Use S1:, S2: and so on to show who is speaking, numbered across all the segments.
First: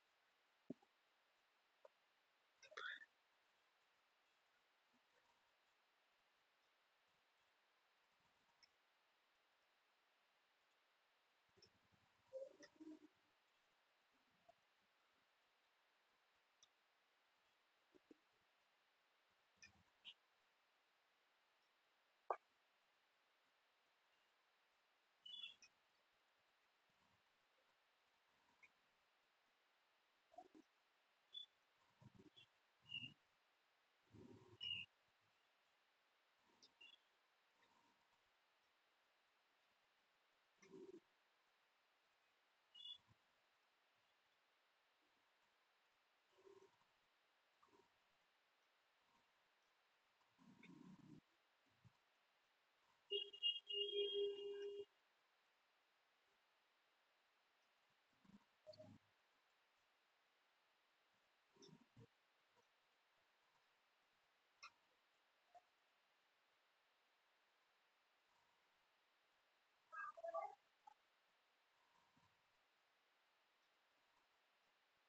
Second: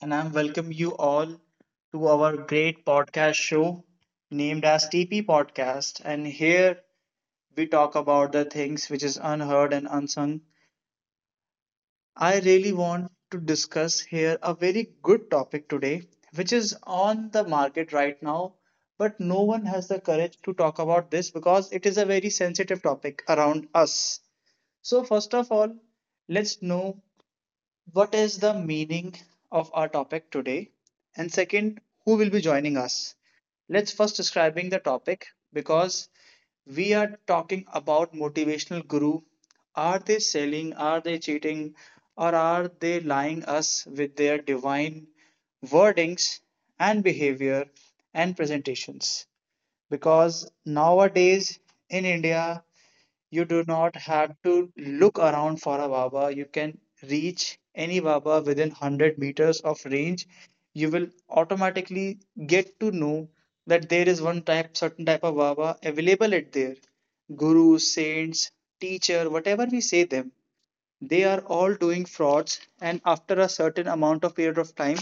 S1: and I'm welcome you all to our great podcast show named as TP Podcast. And here we talk about the things which is unheard and unsung. I really want to discuss here a very good topic today, which is on the market right now, but no one has the courage to talk about this because it is a very sensitive topic around us. So first of all, let's know what is the meaning of our topic today? And second, who will be joining us? Let's first describing the topic because we are talking about motivational guru. Are they selling? Are they cheating? Or are they lying us with their divine wordings and behavior and presentations? Because nowadays in India, you do not have to look around for a Baba. You can reach any Baba within 100 meters of range. You will automatically get to know that there is one type, certain type of Baba available at there. Gurus, saints, teacher, whatever we say them, they are all doing frauds. And after a certain amount of period of time,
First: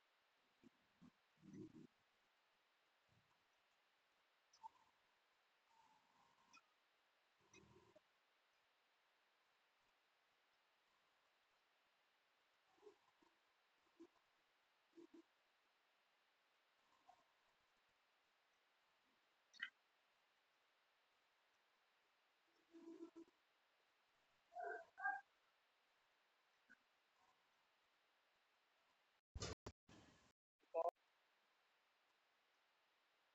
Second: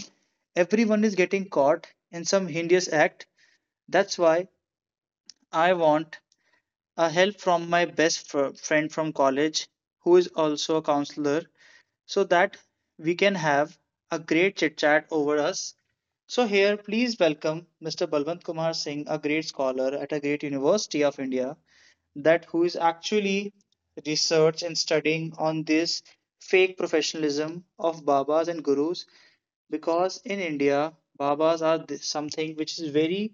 S1: everyone is getting caught in some heinous act. That's why I want a help from my best friend from college, who is also a counselor, so that we can have a great chit chat over us. So, here, please welcome Mr. Balwant Kumar Singh, a great scholar at a great university of India, that who is actually research and studying on this fake professionalism of babas and gurus because in India babas are something which is very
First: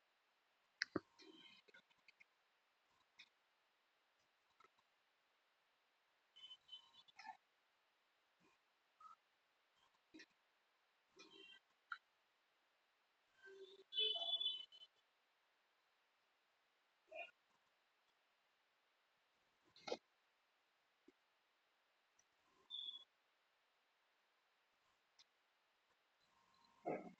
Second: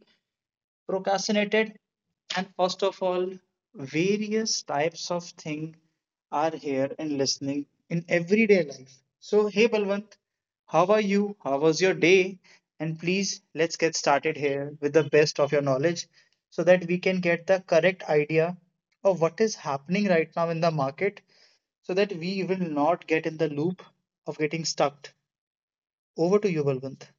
S1: procrastinated, and first of all various types of thing are here in listening in everyday life. So hey Balwant, how are you, how was your day, and please let's get started here with the best of your knowledge so that we can get the correct idea of what is happening right now in the market so that we will not get in the loop of getting stuck. Over to you, Balwant.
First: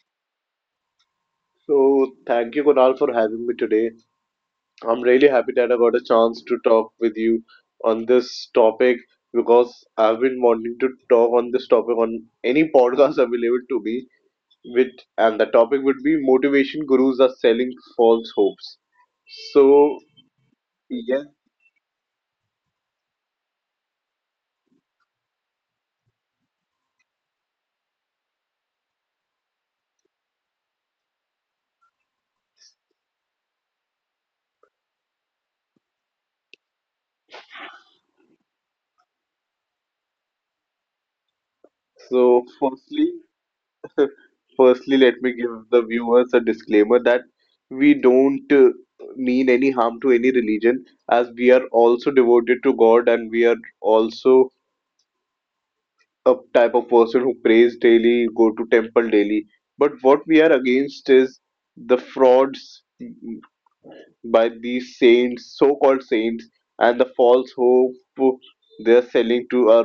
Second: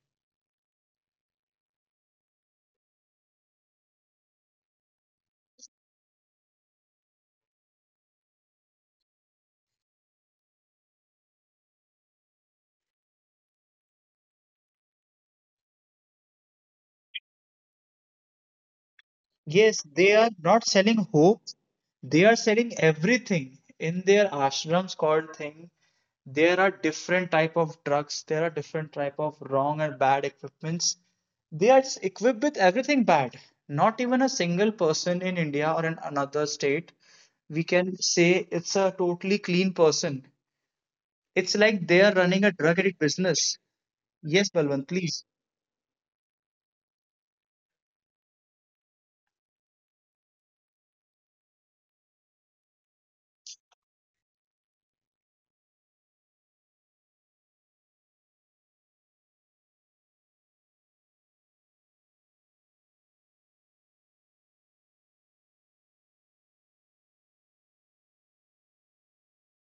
S2: So, thank you, Kunal, for having me today. I'm really happy that I got a chance to talk with you on this topic because I've been wanting to talk on this topic on any podcast available to me. With and the topic would be motivation gurus are selling false hopes.
S1: Yes,
S2: So,
S1: they are not selling
S2: yeah.
S1: hope. They are selling everything in their ashrams called thing. There are different type of drugs. There are different type of wrong and bad equipments. They are equipped with everything bad. Not even a single person in India or in another state we can say it's a totally clean person. It's like they are
S2: So,
S1: running a drug
S2: firstly,
S1: addict business. Yes,
S2: firstly,
S1: Balwant,
S2: let me
S1: please.
S2: give the viewers a disclaimer that we don't mean any harm to any religion, as we are also devoted to God and we are also a type of person who prays daily, go to temple daily. But what we are against is the frauds by these saints, so-called saints, and the false hope they are selling to our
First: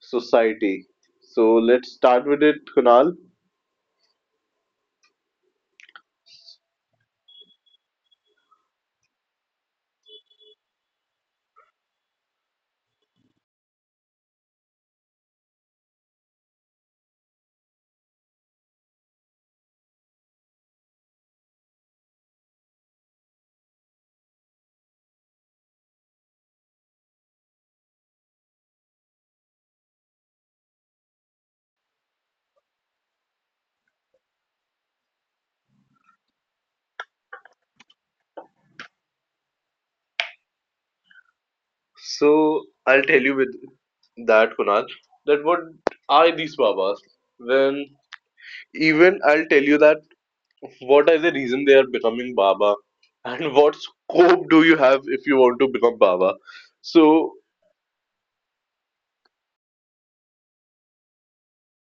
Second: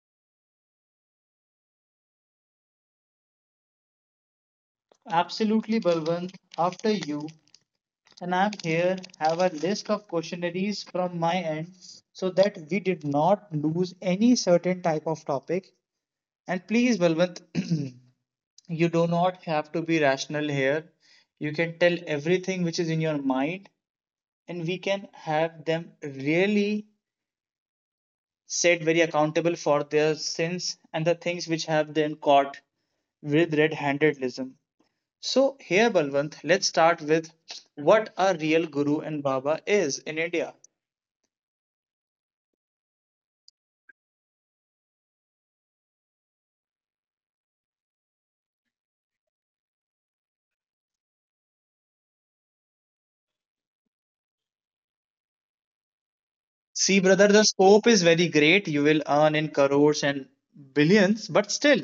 S2: society. So let's start with it, Kunal.
S1: Absolutely, Balwant. After you. And I here have a list of questionnaires from my end so that we did not lose any certain type of topic. And please, Balwant, you do not have to be rational here. You can tell everything which is in your mind, and we can have them really set very accountable for their sins and the things which have them caught with red-handedism. So here, Balwant, let's start with what a real guru and baba is in India.
S2: So I'll tell you with that Kunal, that what are these Babas? Then even I'll tell you that what are the reason they are becoming Baba, and what scope do you have if you want to become Baba?
S1: See, brother,
S2: So
S1: the scope is very great. You will earn in crores and billions, but still,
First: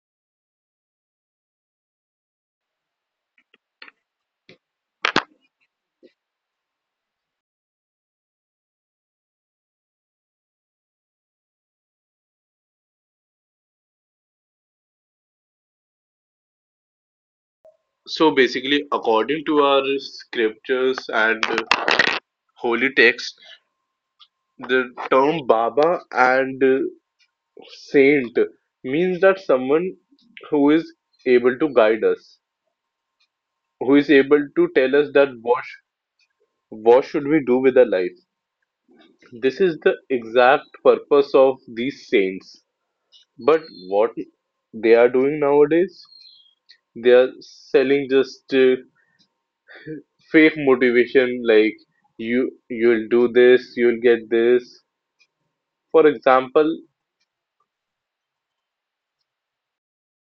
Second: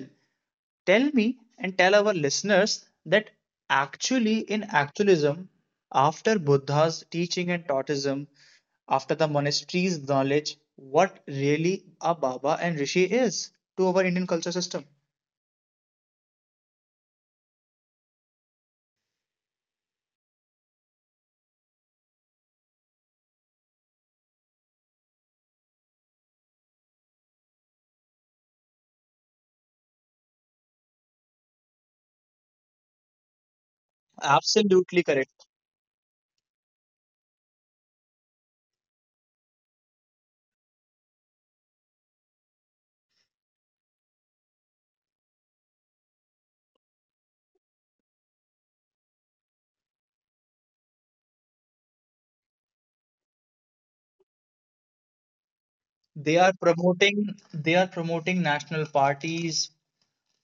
S1: tell me and tell our listeners that actually, in actualism, after Buddha's teaching and Taoism, after the monastery's knowledge, what really a Baba and Rishi is to our Indian culture system.
S2: so basically, according to our scriptures and holy text, the term Baba and saint means that someone who is able to guide us, who is able to tell
S1: Absolutely
S2: us that
S1: correct.
S2: what should we do with our life. This is the exact purpose of these saints. But what they are doing nowadays? They are selling just fake motivation like you'll do this, you'll get this. For
S1: They are
S2: example,
S1: promoting they are promoting national parties,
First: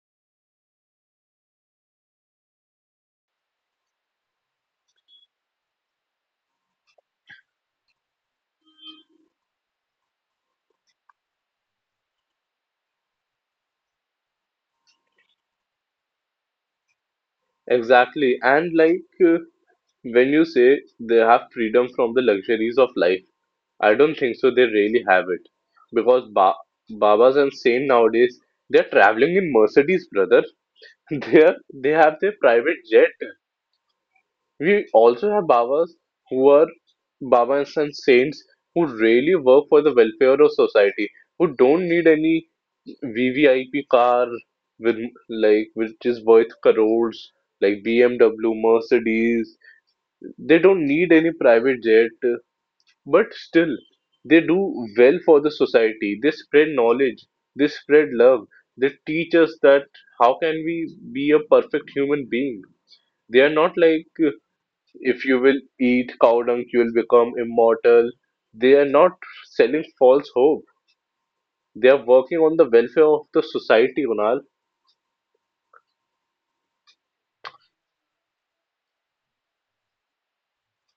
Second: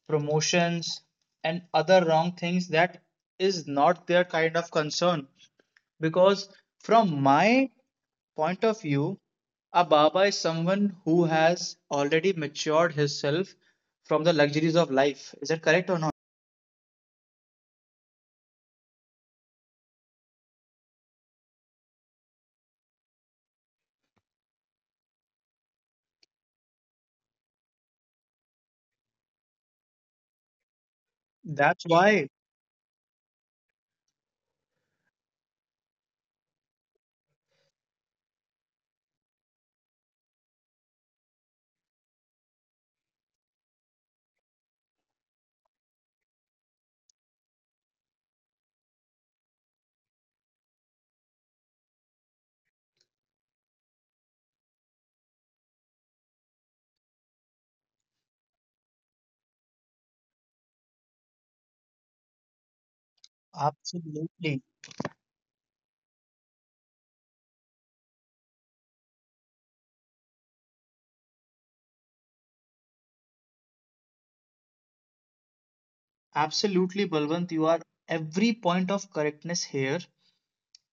S1: promotions and other wrong things that is not their kind of concern because from my point of view a baba is someone who has already matured himself from the luxuries of life. Is that correct or not?
S2: exactly. And like when you say they have freedom from the luxuries of life, I don't think so they really have it. Because ba- Babas and saint nowadays they're traveling in Mercedes, brother. They are,
S1: That's
S2: they have
S1: why
S2: their private jet. We also have Babas who are Babas and saints who really work for the welfare of society, who don't need any VVIP car with like which is worth crores, like BMW, Mercedes. They don't need any private jet, but still they do well for the society. They spread knowledge, they spread love, they teach us that how can we be a perfect human being. They are not like
S1: absolutely.
S2: if you will eat cow dung, you will become immortal. They are not selling false hope. They are working on the welfare of the society, Kunal.
S1: Absolutely Balwant, you are every point of correctness here,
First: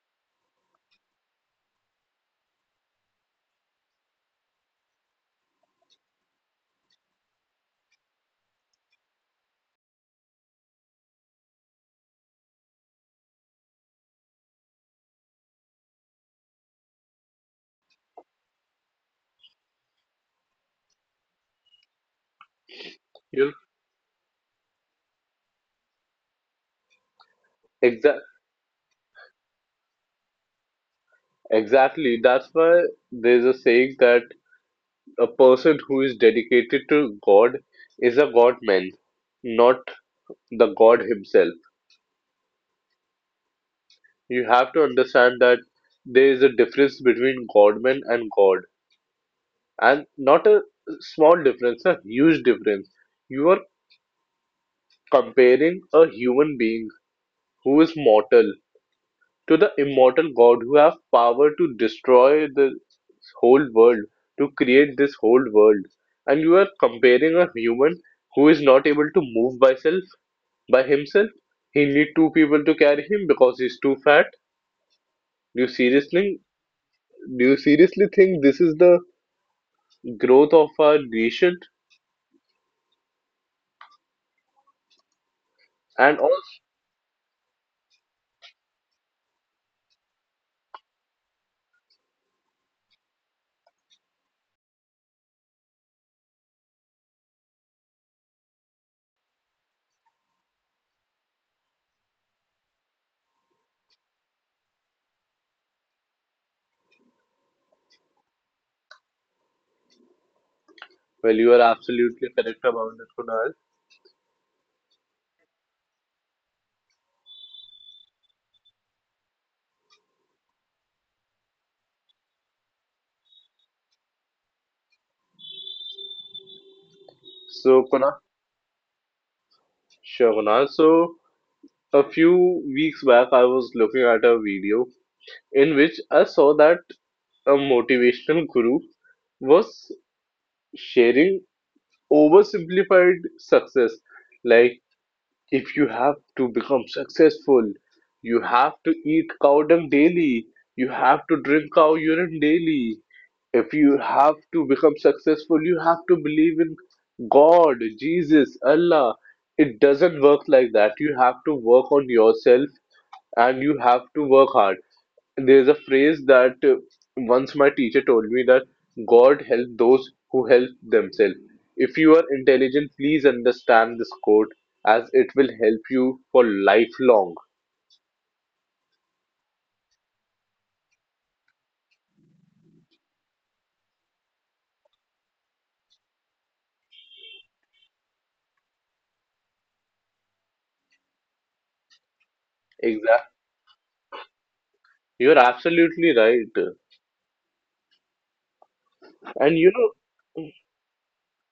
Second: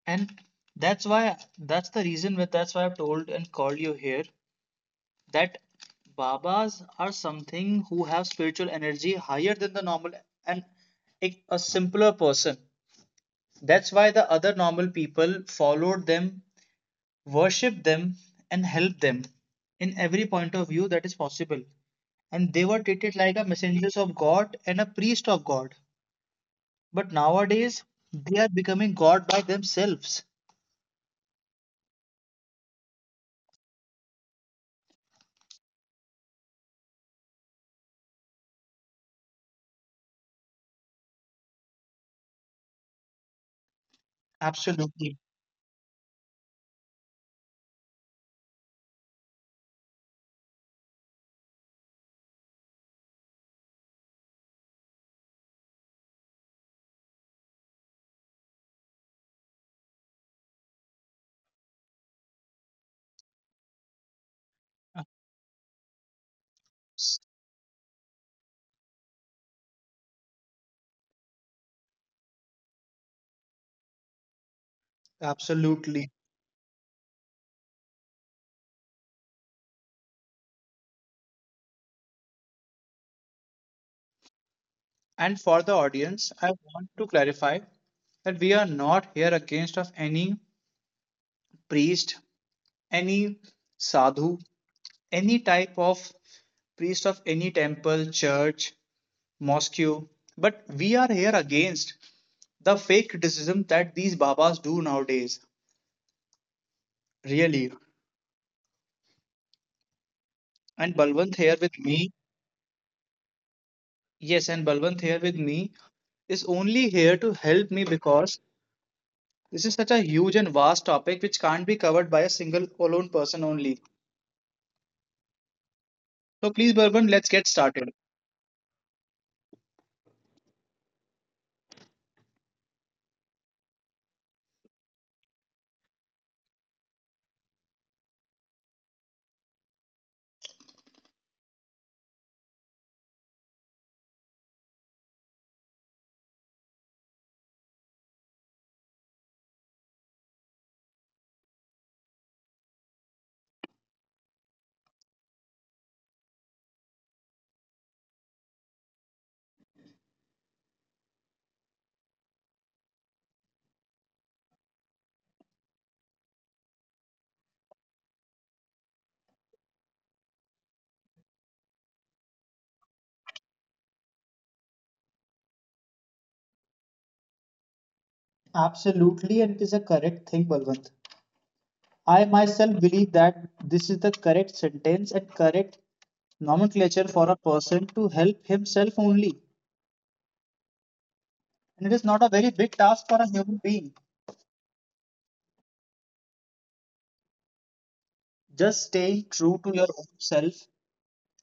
S1: and that's why, that's the reason with, that's why I've told and called you here that Babas are something who have spiritual energy higher than the normal and a simpler person. That's why the other normal people followed them, worshipped them, and helped them in every point of view that is possible. And they were treated like a
S2: You'll
S1: messengers of God and a priest of God. But nowadays,
S2: exa-
S1: they are becoming God by themselves.
S2: exactly. That's why there's a saying that a person who is dedicated to God is a God man, not the God himself. You have to
S1: Absolutely.
S2: understand that there is a difference between Godman and God, and not a small difference, a huge difference. You are comparing a human being who is mortal, to the immortal God who have power to destroy this whole world, to create this whole world. And you are
S1: Abs-
S2: comparing a human who is not able to move by self by himself. He need two people to carry him because he's too fat. Do you
S1: Absolutely.
S2: seriously do you seriously think this is the growth of our nation?
S1: And for the
S2: And
S1: audience,
S2: also,
S1: I want to clarify that we are not here against of any priest, any sadhu, any type of priest of any temple, church, mosque, but we are here against the fake criticism that these babas do nowadays. Really. And
S2: well,
S1: Balwant
S2: you
S1: here
S2: are
S1: with me,
S2: absolutely correct about it, Kunal.
S1: yes, and Balwant here with me is only here to help me because this is such a huge and vast topic which can't be covered by a single alone person only. So please, Balwant, let's get
S2: So
S1: started.
S2: Kunal, sure Kunal. So a few weeks back I was looking at a video in which I saw that a motivational guru was sharing oversimplified success. Like, if you have to become successful, you have to eat cow dung daily, you have to drink cow urine daily, if you have to become successful, you have to believe in God, Jesus, Allah. It doesn't work like that. You have to work on yourself and you have to work hard. There's a phrase that once my teacher told me that God help those who help themselves. If you are intelligent, please understand this quote as it will help you for lifelong.
S1: Absolutely, and it is a correct thing, Balwant. I myself believe that this is the correct sentence and correct nomenclature for a person to help himself only. And it is not a very big task
S2: Exactly.
S1: for a human being.
S2: You're absolutely right.
S1: Just staying
S2: And
S1: true
S2: you
S1: to
S2: know,
S1: your own self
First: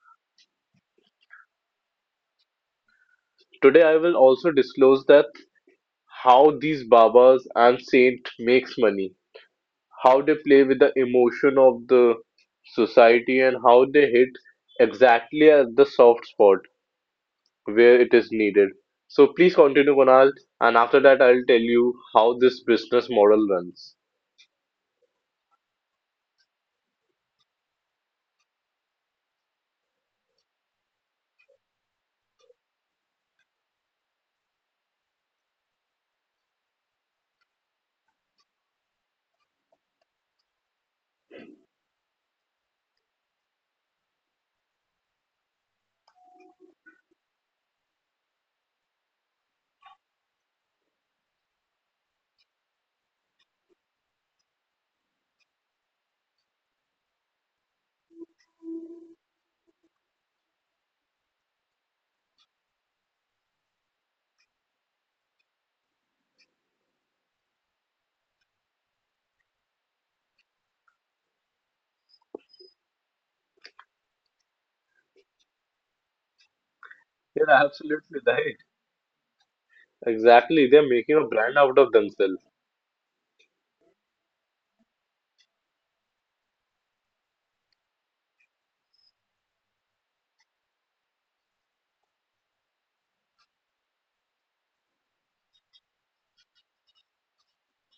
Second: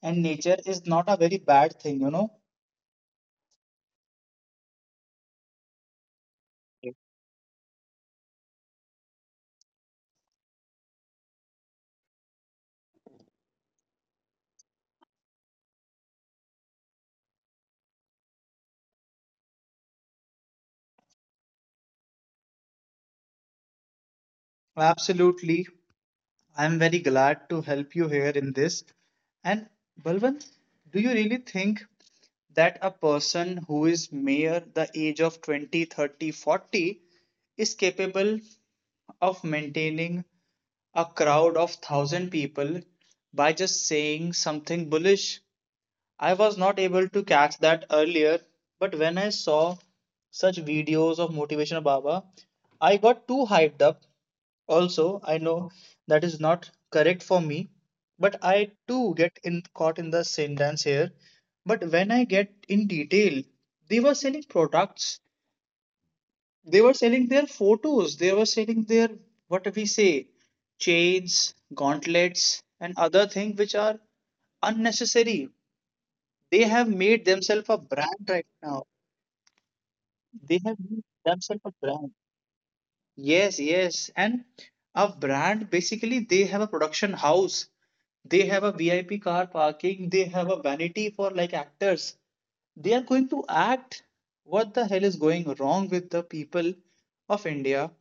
S1: and nature is not a very bad thing, you know.
S2: today I will also disclose that how these babas and saint makes money, how they play with the emotion of the society and how they hit exactly at the soft spot where it is needed. So please continue, Kunal, and after that I'll tell you how this business model runs.
S1: Absolutely. I'm very glad to help you here in this. And Balwant, do you really think that a person who is mere the age of 20, 30, 40, is capable of maintaining a crowd of 1,000 people by just saying something bullish? I was not able to catch that earlier, but when I saw such videos of motivational Baba, I got too hyped up. Also, I know that is not correct for me, but I too get in, caught in the same dance here. But when I get in detail, they were selling products, they were selling their photos, they were selling their what we say chains, gauntlets, and other things which are unnecessary. They have made
S2: You're
S1: themselves a
S2: absolutely
S1: brand right
S2: right.
S1: now. They
S2: Exactly,
S1: have
S2: they're
S1: made
S2: making a brand
S1: themselves a
S2: out of
S1: brand.
S2: themselves.
S1: Yes, yes. And a brand, basically, they have a production house. They have a VIP car parking. They have a vanity for like actors. They are going to act. What the hell is going wrong with the people of India?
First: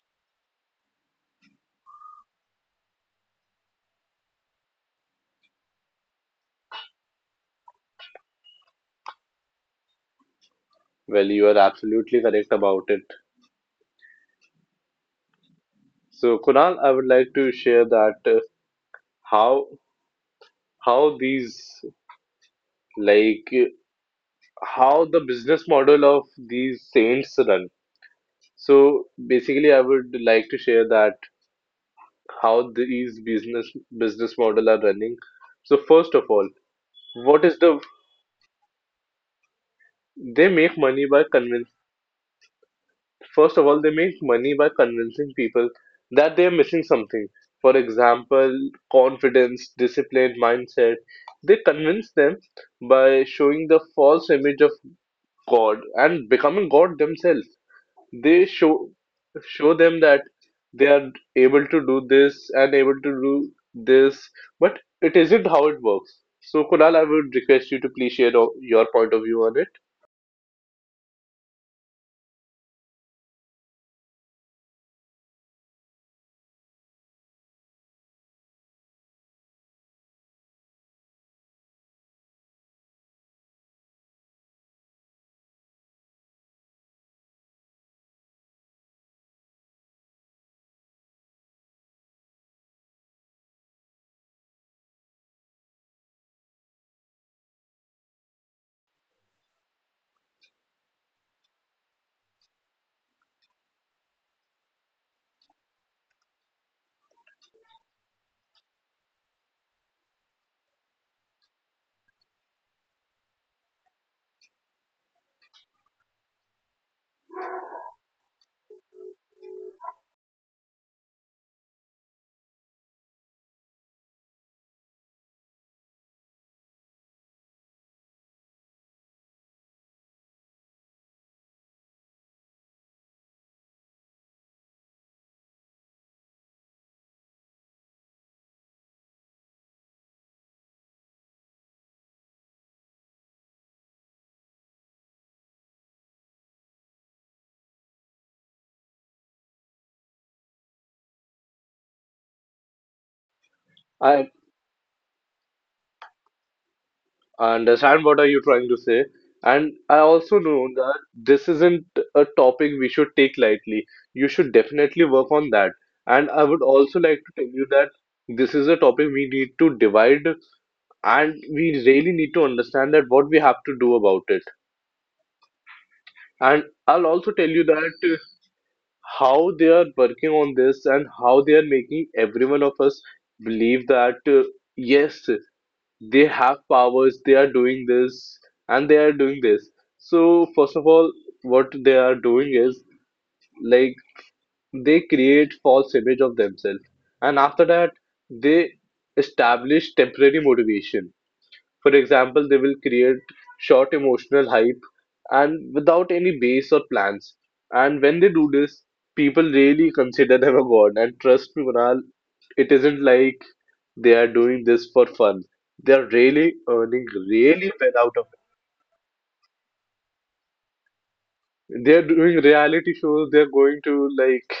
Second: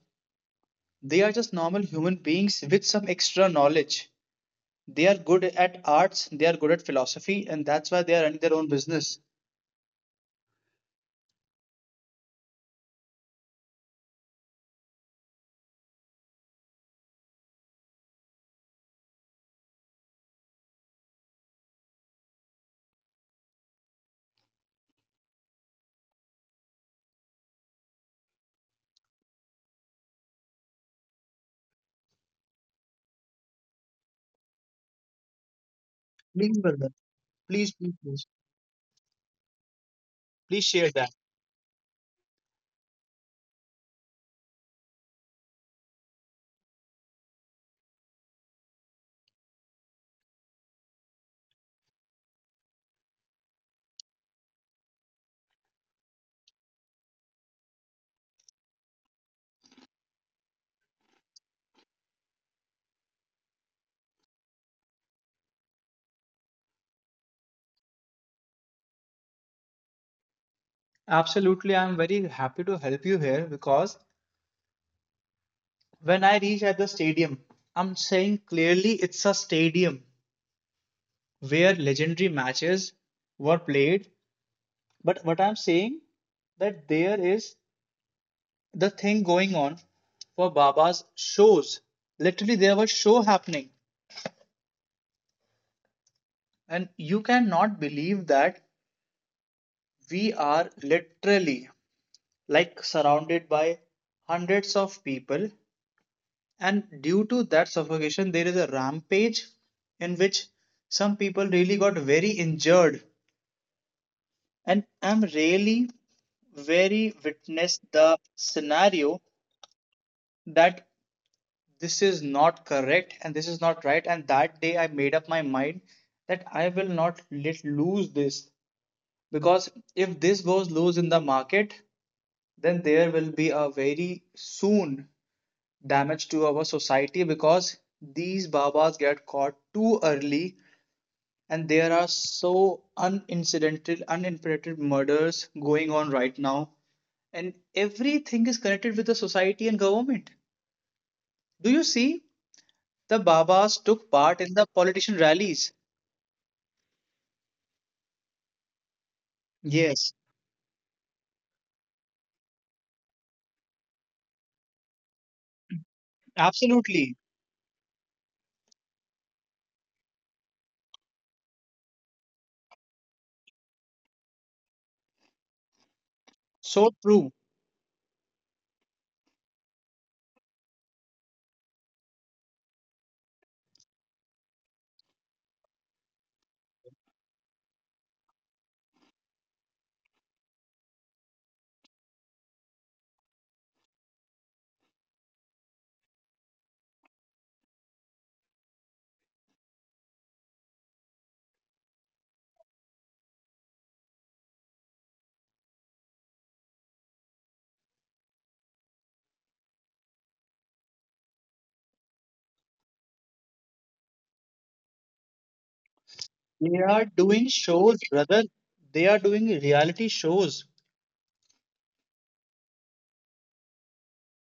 S1: They are just normal human beings with some extra knowledge. They are good at arts. They are good at philosophy. And that's why they are running their own business.
S2: Well, you are absolutely correct about it. So, Kunal, I would like to share that how how these like how the business model of these saints run. So basically, I would like to share that how these business model are running. So first of all,
S1: Please, brother.
S2: what is
S1: Please,
S2: the
S1: please. please.
S2: they
S1: Please
S2: make
S1: share
S2: money
S1: that.
S2: by convince. First of all, they make money by convincing people that they are missing something. For example, confidence, discipline, mindset. They convince them by showing the false image of God and becoming God themselves. They show them that they are able to do this and able to do this, but it isn't how it works. So Kunal, I would request you to please share your point of view on it.
S1: Absolutely, I'm very happy to help you here because when I reach at the stadium, I'm saying clearly it's a stadium where legendary matches were played. But what I'm saying that there is the thing going on for Baba's shows. Literally, there was show happening, and you cannot believe that we are literally like surrounded by hundreds of people. And due to that suffocation, there is a rampage in which some people really got very injured. And I'm really very witnessed the scenario that this is not correct and this is not right. And that day I made up my mind that I will not let lose this because if this goes loose in the market, then there will be a very soon damage to our society because these babas get caught too early and there are so unincidental, unimperated murders going on right now, and everything is connected with the society and government. Do you see? The Babas took
S2: I
S1: part in the politician rallies.
S2: understand what are you trying to say, and I
S1: Yes,
S2: also know that this isn't a topic we should take lightly. You should definitely work on that. And I would also like
S1: absolutely.
S2: to tell you that this is a topic we need to divide, and we really need to understand that what we have to do about it. And
S1: So
S2: I'll also
S1: true.
S2: tell you that how they are working on this and how they are making every one of us believe that yes, they have powers, they are doing this, and they are doing this. So, first of all, what they are doing is like they create false image of themselves, and after that, they establish temporary motivation for example, they will create short emotional hype and without any base or plans. And when they do this, people really consider them a god. And trust me, Kunal, it isn't like they are doing this for fun. They are really
S1: They
S2: earning
S1: are doing
S2: really well
S1: shows,
S2: out of
S1: brother. They are doing reality shows.
S2: it. They are doing reality shows, they are going to like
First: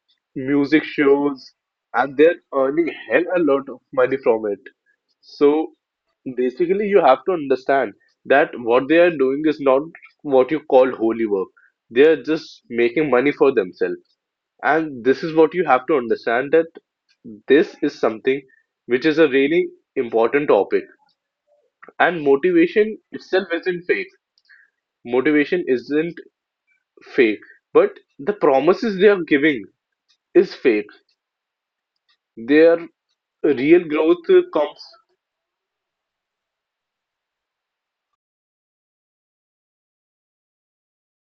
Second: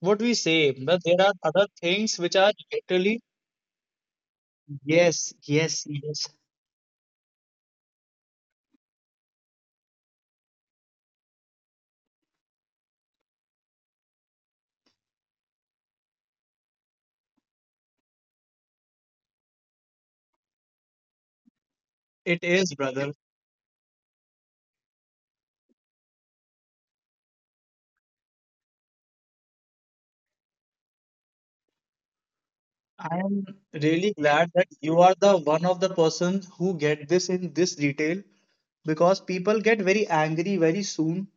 S1: What we say,
S2: music
S1: but there are
S2: shows,
S1: other
S2: and
S1: things which
S2: they're
S1: are
S2: earning
S1: literally.
S2: hell a lot of money from it.
S1: Yes,
S2: So
S1: yes, yes.
S2: basically you have to understand that what they are doing is not what you call holy work. They are just making money for themselves and this is what you have to understand that this is something which is a really important topic and
S1: It is,
S2: motivation
S1: brother.
S2: itself isn't fake. Motivation isn't fake, but the promises they are giving is fake. Their
S1: I am
S2: real
S1: really
S2: growth
S1: glad that
S2: comes
S1: you are the one of the persons who get this in this detail because people get very angry very soon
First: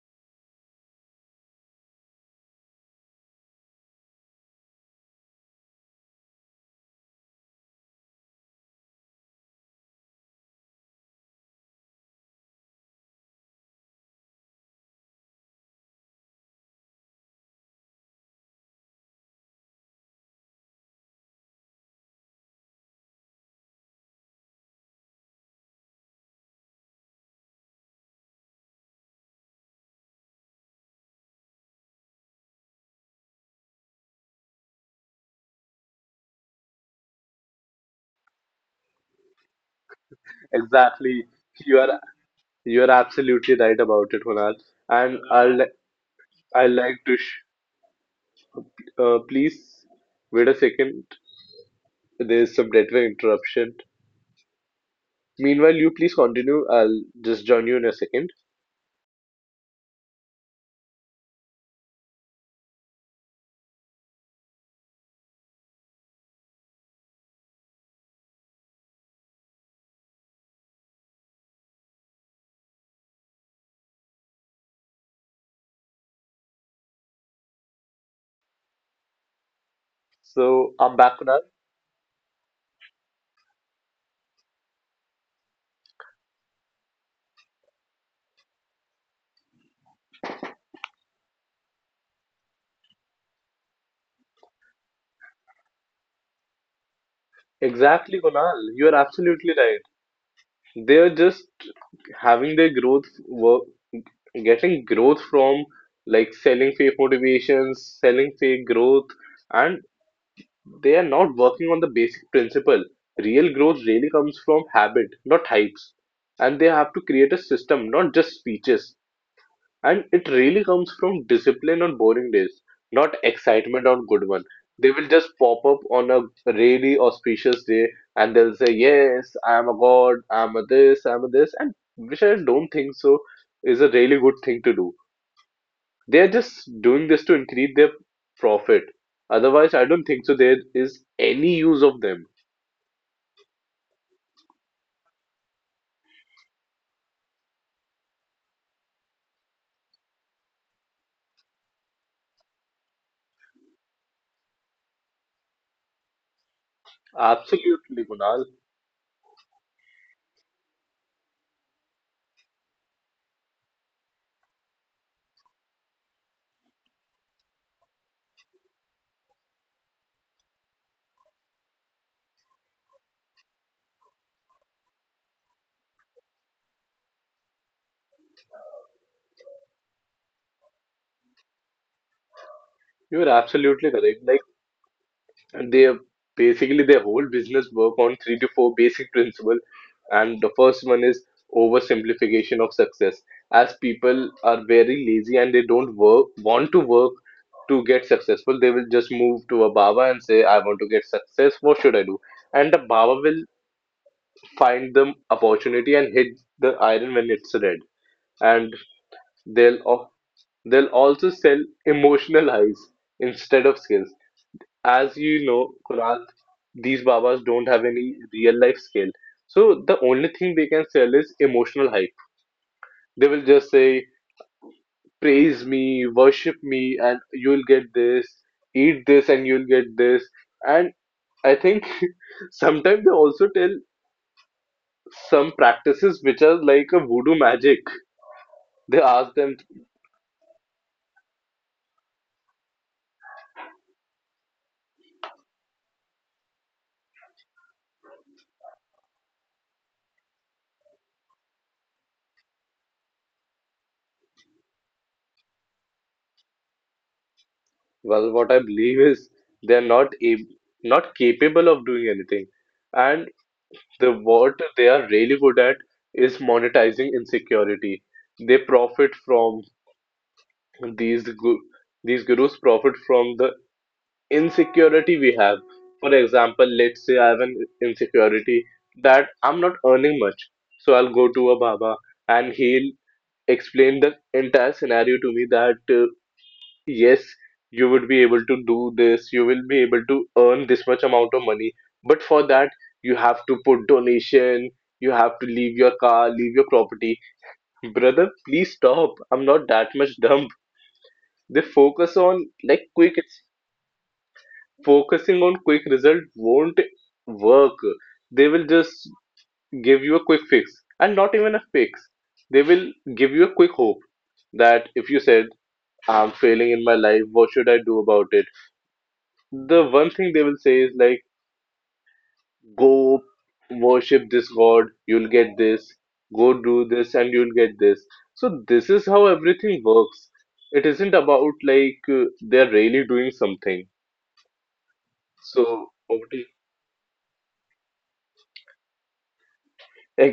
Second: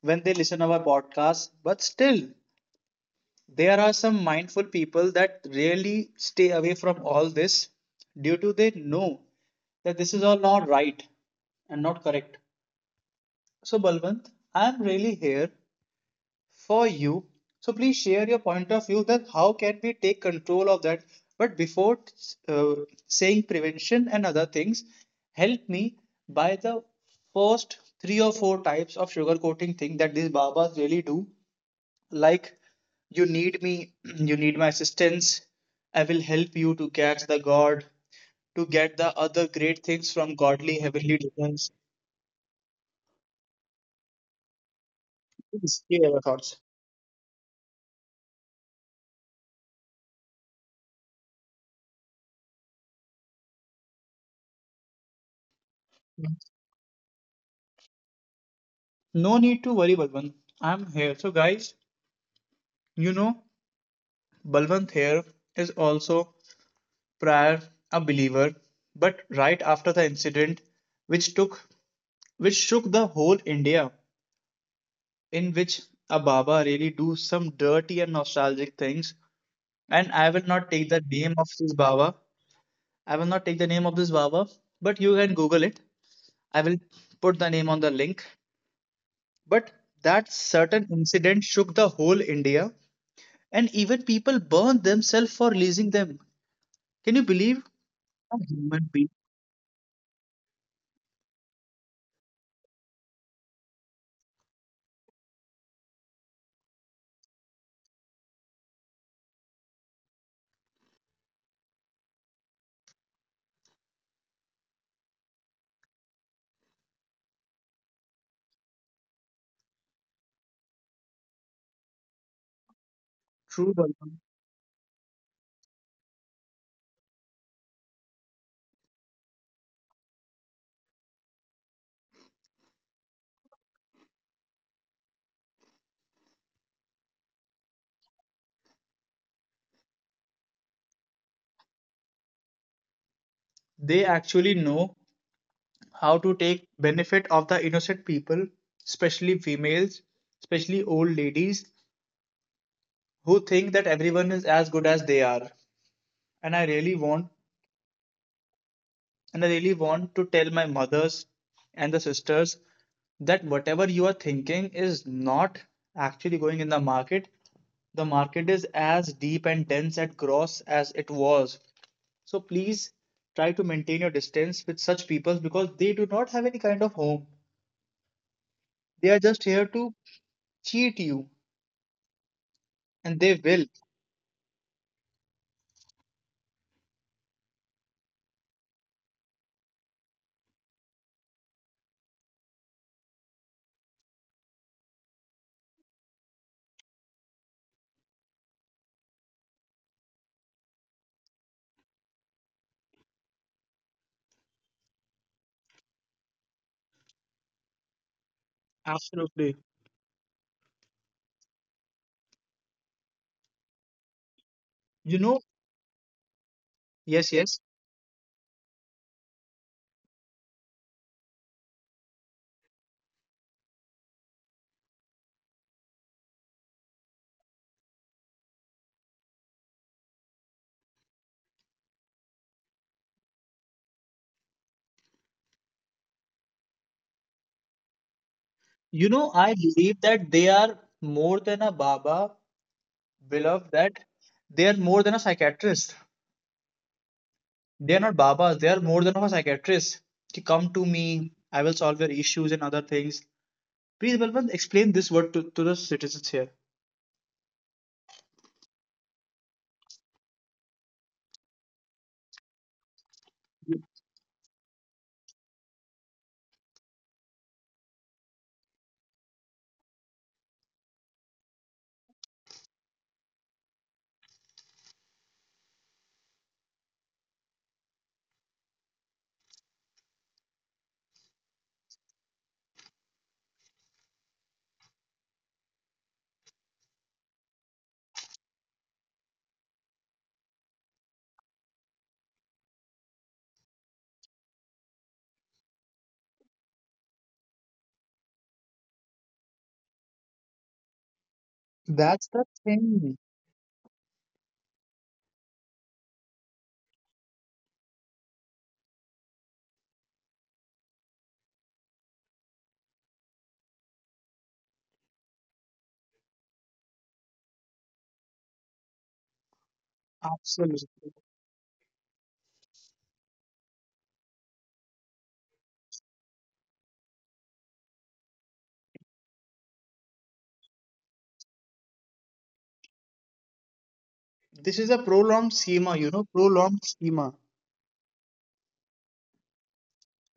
S1: when they listen our podcast. But still, there are some mindful people that really stay away from all this due to they know that this is all not right and not correct. So, Balwant, I am really here for you. So please share your point of view that how can we take control of that. But before uh, saying prevention and other things, help me by the first three or four types of sugarcoating thing that these babas really do. Like you need me, you need my assistance. I will help you to catch the God, to get the other great things from godly heavenly
S2: exactly.
S1: designs.
S2: You are you are absolutely right about it, Hunal, and I'll
S1: Please share your thoughts.
S2: I like to. Please wait a second. There's some network interruption. Meanwhile, you please continue. I'll just join you in a second.
S1: No need to worry, Bhagwan. I'm here. So guys, you know Balwant here is also prior a believer, but right after the incident which took, which shook the whole India, in which a Baba really do some dirty and nostalgic things. And I will not
S2: So
S1: take the
S2: I'm back,
S1: name of
S2: Kunal.
S1: this Baba. I will not take the name of this Baba, but you can Google it. I will put the name on the link. But that certain incident shook the whole India, and even people burned themselves for releasing them. Can you believe?
S2: Exactly,
S1: A
S2: Kunal.
S1: human
S2: You are
S1: being.
S2: absolutely right. They are just having their growth work, getting growth from like selling fake motivations, selling fake growth, and they are not working on the basic principle. Real growth really comes from habit, not hypes and they have to create a system, not just speeches. And it really comes from discipline on boring days, not
S1: True,
S2: excitement
S1: Balwant.
S2: on good one. They will just pop up on a really auspicious day and they'll say, "Yes, I'm a god, I'm a this, I'm a this," and which I don't think so is a really good thing to do. They're just doing this to increase their profit. Otherwise, I don't think so there is any use of them.
S1: They actually know how to take benefit of the innocent people, especially females, especially old ladies who think that everyone is as good as they are. And I really want,
S2: Absolutely, Kunal.
S1: and I really want to tell my mothers and the sisters that whatever you are thinking is not actually going in the market. The market is as deep and dense and gross as it was. So please try to maintain your distance with such people because they do not have any kind of home. They are just here to cheat you, and
S2: You're
S1: they will.
S2: absolutely correct. Like and they basically their whole business work on three to four basic principles and the first one is oversimplification of success as people are very lazy and they don't work want to work to get successful. They will just move to a baba and say, "I want to get success, what should I do?" And the baba will find them opportunity and hit the iron when it's red. And
S1: Absolutely.
S2: they'll al- they'll also sell emotional highs instead of skills.
S1: You
S2: As
S1: know,
S2: you know, Kunal, these
S1: yes,
S2: Babas
S1: yes.
S2: don't have any real life skill. So the only thing they can sell is emotional hype. They will just say, praise me, worship me, and you'll get this, eat this, and you'll get this. And I think sometimes they also tell some practices which are like a voodoo magic. They
S1: You know,
S2: ask
S1: I
S2: them,
S1: believe that they are more than a Baba, beloved, that they are more than a psychiatrist. They are not Babas, they are more than a psychiatrist. To come to me, I will solve your issues and other things. Please, Balwant, explain this word to the citizens here.
S2: well, what I believe is they're not ab- not capable of doing anything. And the what they are really good at is monetizing insecurity. They profit from these gu- these gurus profit from the insecurity we have. For example, let's say I have an insecurity that I'm not earning much, so I'll go to a Baba and he'll explain the entire scenario to me that yes, you would be able to do this, you will be able to earn this much amount of money, but for that you have to put donation, you have to leave your car, leave your property. Brother, please stop, I'm not that much dumb. They
S1: That's
S2: focus
S1: the
S2: on like
S1: thing.
S2: quick, focusing on quick result won't work. They will just give you a quick fix, and not even a fix, they will give you a quick hope that if you said I'm failing in my life what should I do about it, the one thing they will say is
S1: Absolutely.
S2: like go worship this god, you'll get this, go do this and you'll get this. So this is how everything works. It isn't about like they're really doing something.
S1: This is a prolonged
S2: So
S1: schema,
S2: over to you.
S1: prolonged schema.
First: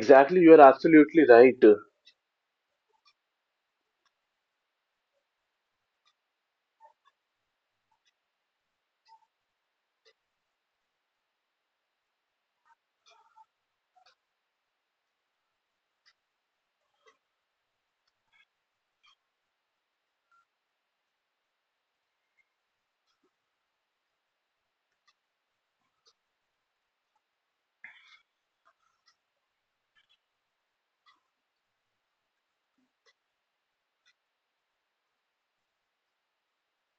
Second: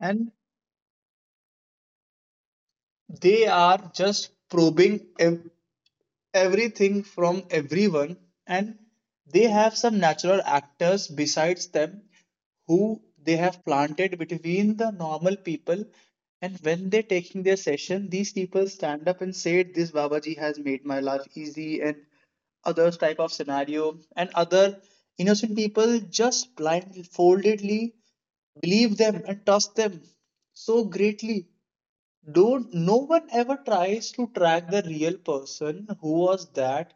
S1: And
S2: you are absolutely right.
S1: they are just everything from everyone, and they have some natural actors besides them who they have planted between the normal people. And when they're taking their session, these people stand up and say, this Babaji has made my life easy, and other type of scenario and other innocent people just blindfoldedly believe them and trust them so greatly, don't no one ever tries to track the real person who was that,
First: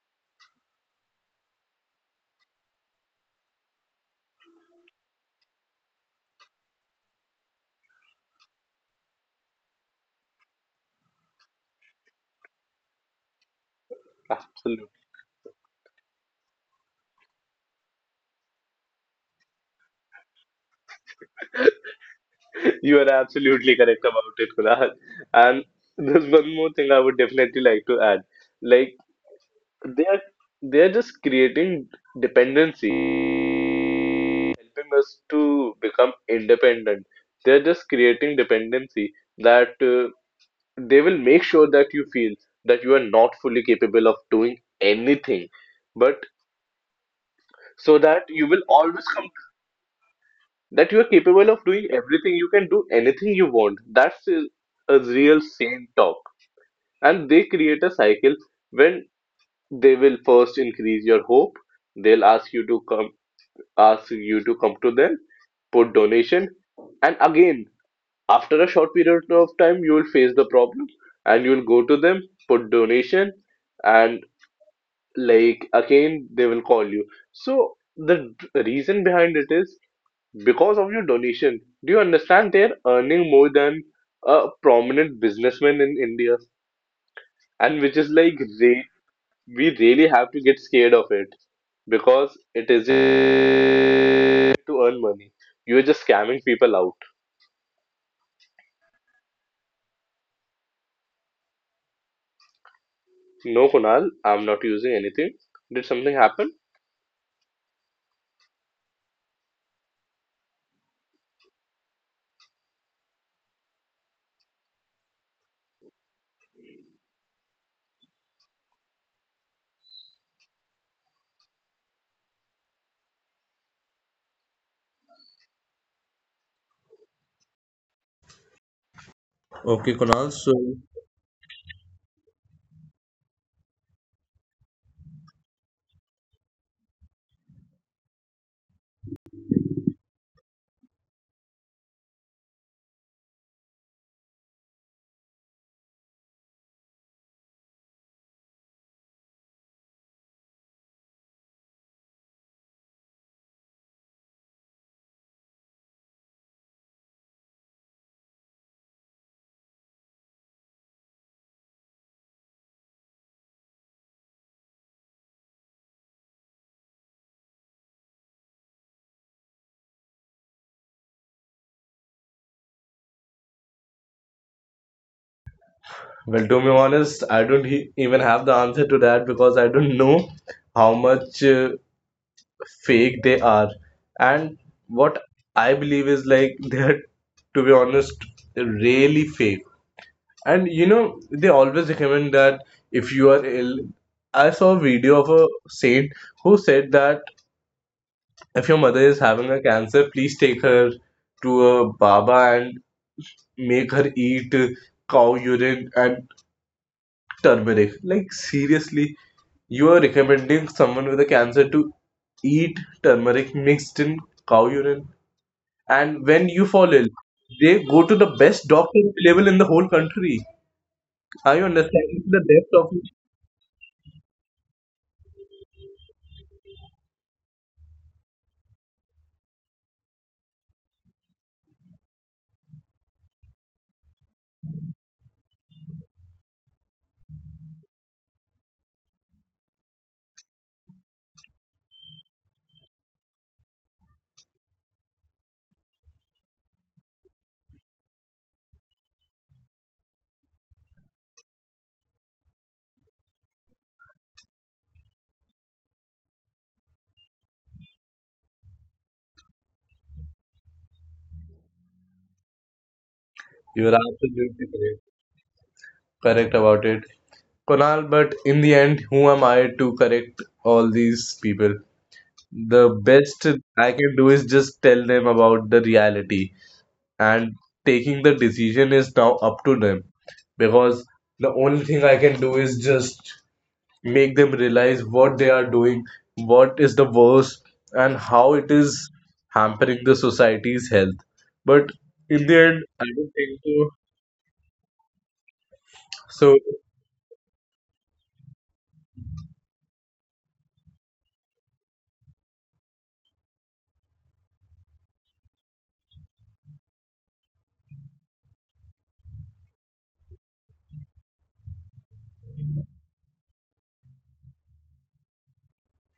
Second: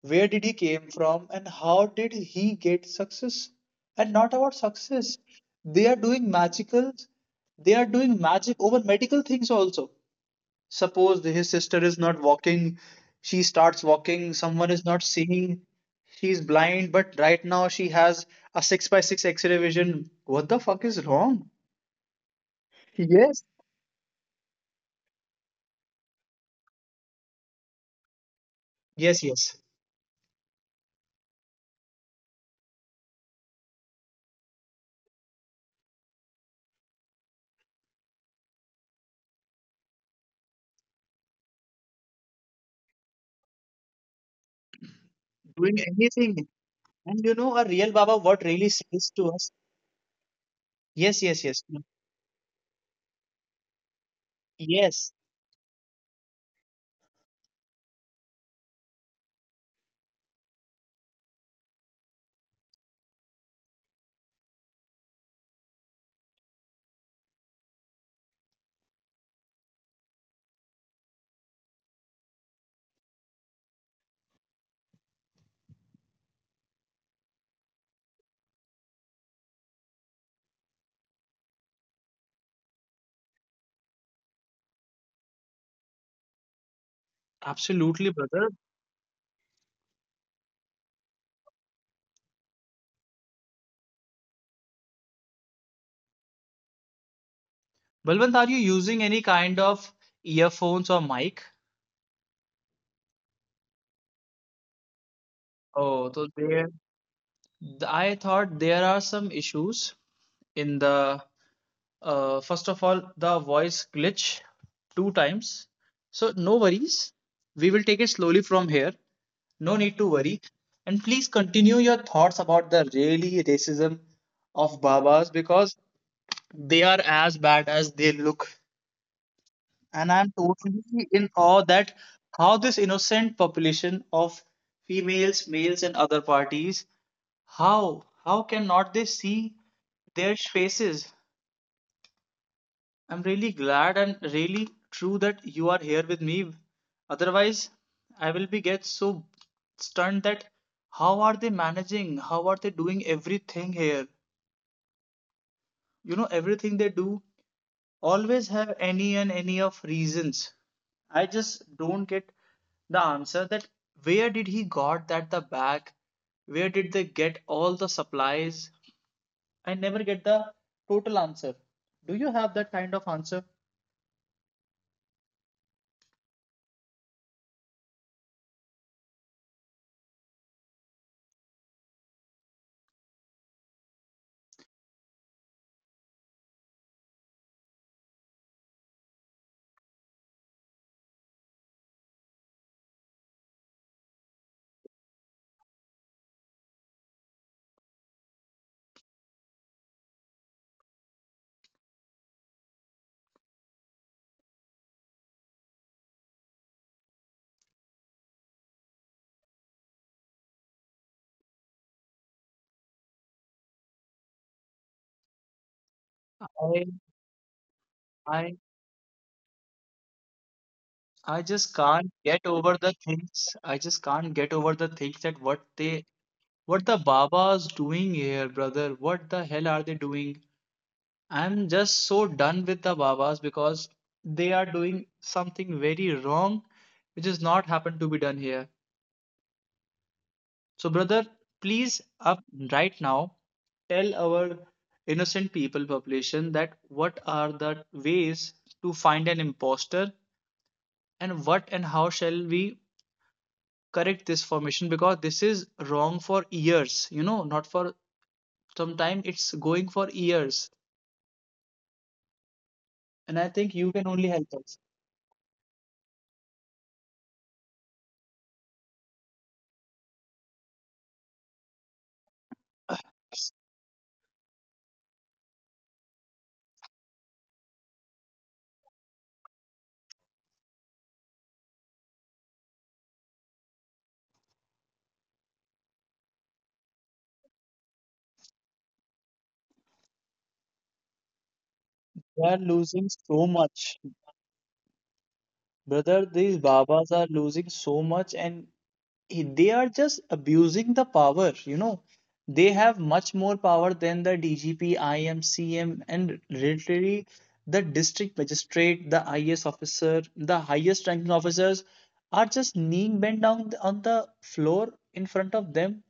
S1: where did he came from, and how did he get success? And not about success. They are doing magicals, they are doing magic over medical things also. Suppose his sister is not walking, she starts walking, someone is
S2: Absolutely.
S1: not seeing, she's blind, but right now she has a 6 by 6 X-ray vision. What the fuck is wrong?
S2: You are
S1: Yes.
S2: absolutely correct about it, Kunal. And there's one more thing I would definitely like to add, like,
S1: Yes, yes.
S2: they are they are just creating dependency, helping us to become independent. They're just creating dependency that they will make sure that you feel that you are not fully capable of doing
S1: Doing
S2: anything,
S1: anything.
S2: but
S1: And you know, a real Baba,
S2: so
S1: what
S2: that
S1: really
S2: you will
S1: says to
S2: always
S1: us?
S2: come, that
S1: Yes,
S2: you are
S1: yes, yes.
S2: capable
S1: No,
S2: of doing everything. You can do anything you want. That's
S1: yes,
S2: a real sane talk. And they create a cycle when they will first increase your hope. They'll ask you to come, ask you to come to them, put donation, and again, after a short period of time, you will face the problem and you will go to them, put donation, and like again, they will call you. So, the reason behind it is because of your donation. Do you understand? They're earning more than a prominent businessman in India, and which
S1: absolutely,
S2: is like
S1: brother.
S2: we really have to get scared of it, because it isn't to earn money. You're just scamming people out.
S1: Balwant, are you using any kind of earphones or mic?
S2: No, Kunal, I'm not using anything. Did
S1: Oh,
S2: something
S1: so
S2: happen?
S1: there, I thought there are some issues in the, first of all, the voice glitch two times. So no worries. We will take it slowly from here. No need to worry. And please continue your thoughts about the really racism of Babas because they are as bad as they look, and I'm totally in awe that how this innocent population of females, males, and other parties, how can not they see their faces? I'm really glad and really true that you are here with me. Otherwise, I will be get so stunned that how are they managing? How are they doing everything here? You know everything they do always have any and any of reasons. I just don't get the answer that where did he got that the bag? Where did they get all the supplies? I never get the total answer. Do you have that kind of answer?
S2: Well, to be honest, I don't even have the answer to that, because I don't know how much fake they are. And what I believe is like they're, to be honest, really fake. And you know, they always recommend that if you are ill. I saw a video of a saint who said that if your mother is having a cancer, please take her to a Baba and make her eat cow urine and turmeric. Like, seriously, you are recommending someone with a cancer to eat turmeric mixed in cow urine? And when you
S1: I
S2: fall ill, they go to the
S1: I
S2: best doctor available in the whole country.
S1: I
S2: Are you
S1: just can't
S2: understanding
S1: get
S2: the depth
S1: over the
S2: of it?
S1: things. I just can't get over the things that what they, what the Baba's doing here, brother. What the hell are they doing? I'm just so done with the Babas because they are doing something very wrong, which is not happened to be done here. So, brother, please up right now, tell our innocent people population that what are the ways to find an imposter and what and how shall we correct this formation because this is wrong for years, you know, not for some time, it's going for years. And I think
S2: You are
S1: you can only help
S2: absolutely
S1: us.
S2: correct, correct about it, Konal. But in the end, who am I to correct all these people? The best I can do is just tell them about the reality. And taking the decision is now up to them, because the only thing I can do is just make them realize what they are doing, what is the worst, and how it is hampering the society's health. But in
S1: We
S2: the
S1: are
S2: end, I
S1: losing
S2: don't
S1: so
S2: think so.
S1: much. Brother,
S2: So
S1: these Babas are losing so much and they are just abusing the power, you know. They have much more power than the DGP, IM, and literally the district magistrate, the IS officer, the highest ranking officers are just kneeling bent down on the floor in front of them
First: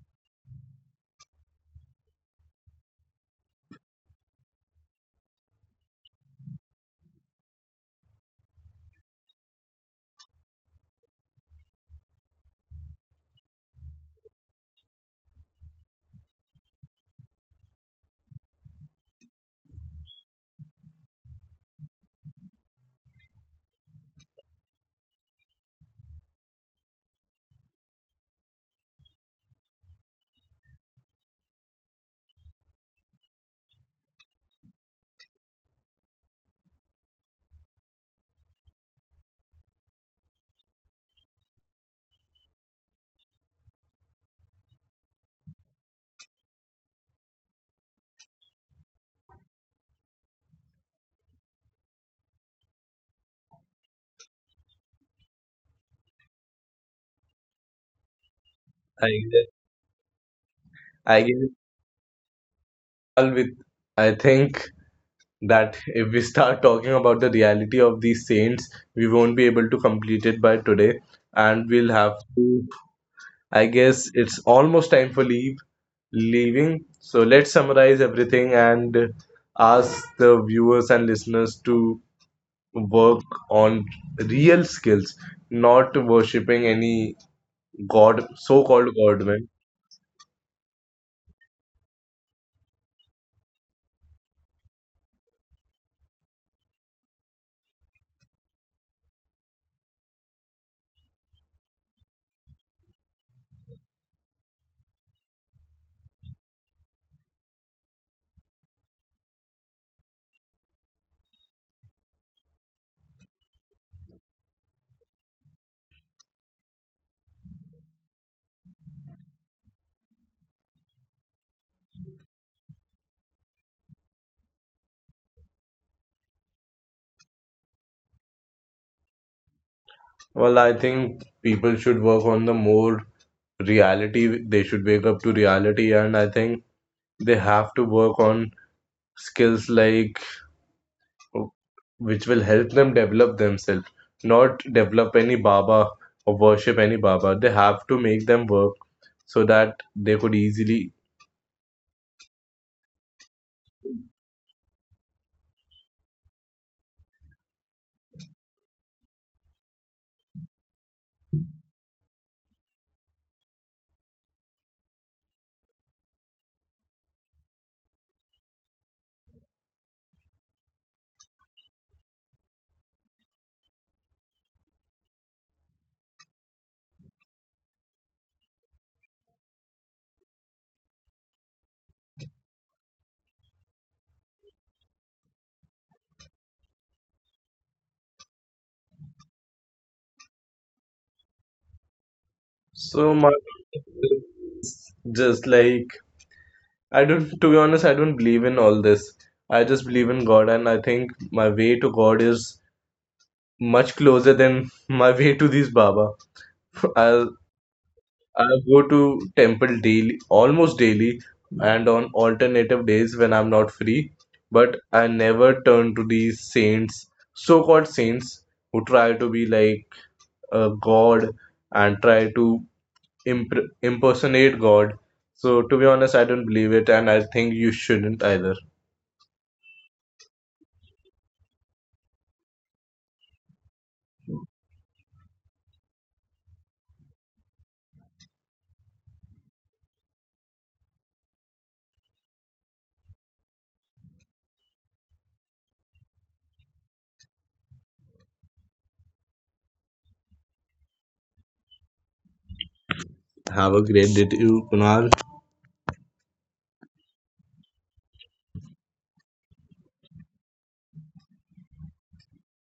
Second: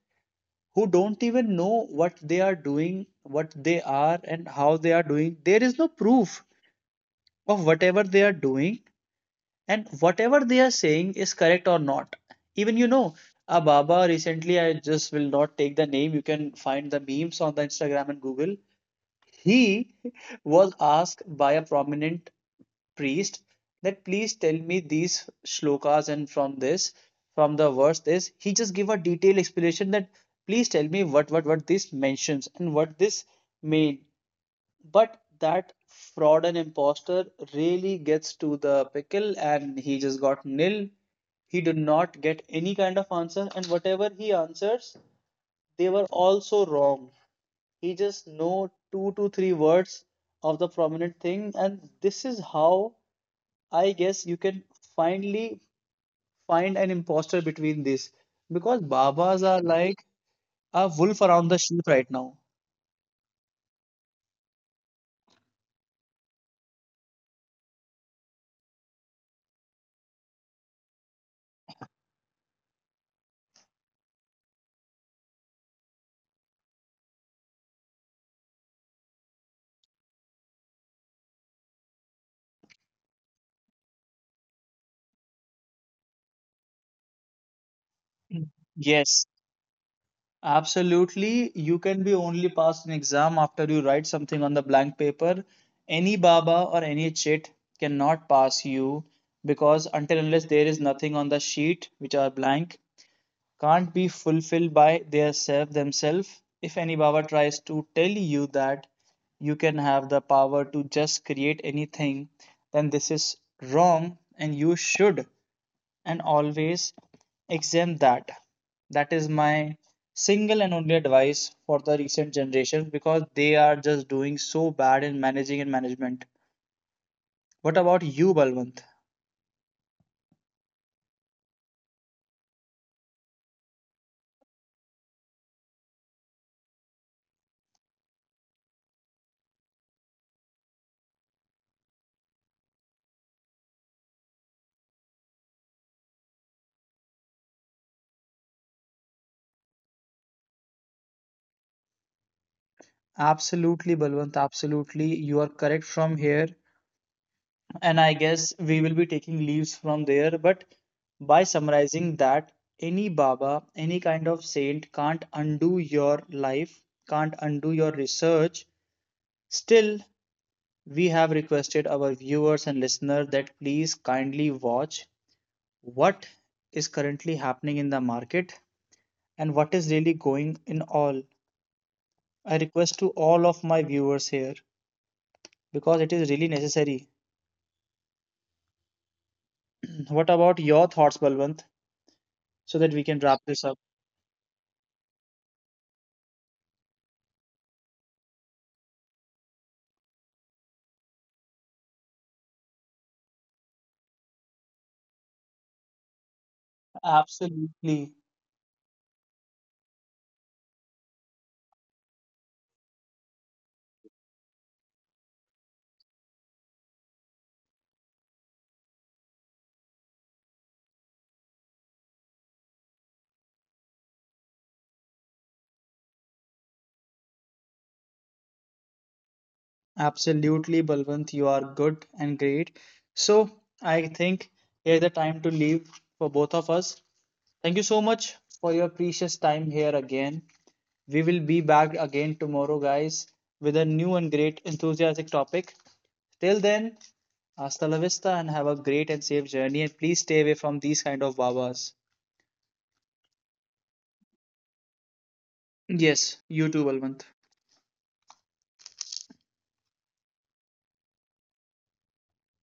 S1: who don't even know what they are doing, what they are, and how they are doing. There is no proof of whatever they are doing and whatever they are saying is correct or not. Even you know a baba recently, I just will not take the name, you can find the memes on the Instagram and Google. He was asked by a prominent priest that, please tell me these shlokas and from this, from the verse this, he just give a detailed explanation that please tell me what this mentions and what this mean, but that fraud and imposter really gets to the pickle and he just got nil. He did not get any kind of answer, and whatever he answers, they were also wrong. He just know two to three words of the prominent thing, and this is how I guess you can finally find an imposter between this because Babas
S2: I
S1: are like a wolf
S2: I give
S1: around
S2: it
S1: the sheep right now.
S2: all with, I think that if we start talking about the reality of these saints, we won't be able to complete it by today, and we'll have to, I guess it's almost time for leave leaving. So let's summarize everything and ask the viewers and listeners to work on real skills, not worshipping any god, so-called
S1: Yes,
S2: godman.
S1: absolutely, you can be only passed an exam after you write something on the blank paper. Any baba or any chit cannot pass you because until unless there is nothing on the sheet which are blank, can't be fulfilled by their self themselves. If any baba tries to tell you that you can have the power to just create anything, then this is wrong and you should and always exempt that. That is my single and only advice for the recent generation because they are just doing so bad in managing and management. What about you, Balwant?
S2: Well, I think people should work on the more reality. They should wake up to reality, and I think they have to work on skills like which will help them develop themselves, not develop any Baba or worship any Baba. They have to make them work so that they could easily.
S1: Absolutely, Balwant, absolutely. You are correct from here. And I guess we will be taking leaves from there. But by summarizing that, any Baba, any kind of saint can't undo your life, can't undo your research. Still, we have requested our viewers and listeners that please kindly watch what is currently happening in the market and what is really going in all. I request to all of my viewers here because it is really necessary. What about your thoughts, Balwant, so that we
S2: So,
S1: can
S2: my,
S1: wrap this up?
S2: just like, I don't, to be honest, I don't believe in all this. I just believe in God, and I think my way to God is much closer than my way to these Baba. I,
S1: Absolutely,
S2: I go to temple daily, almost daily, and on alternative days when I'm not free. But I never turn to these saints, so-called saints, who try to be like a god and try to impersonate God. So to be honest, I don't believe it, and I think you shouldn't either.
S1: absolutely, Balwant, you are good and great. So I think here's the time to leave for both of us. Thank you so much for your precious time here again. We will be back again tomorrow, guys, with a new and great enthusiastic topic. Till then, hasta la vista and have a great and safe journey. And please stay away from these kind of babas.
S2: Have a great day, to you, Kunal.
S1: Yes, you too, Balwant.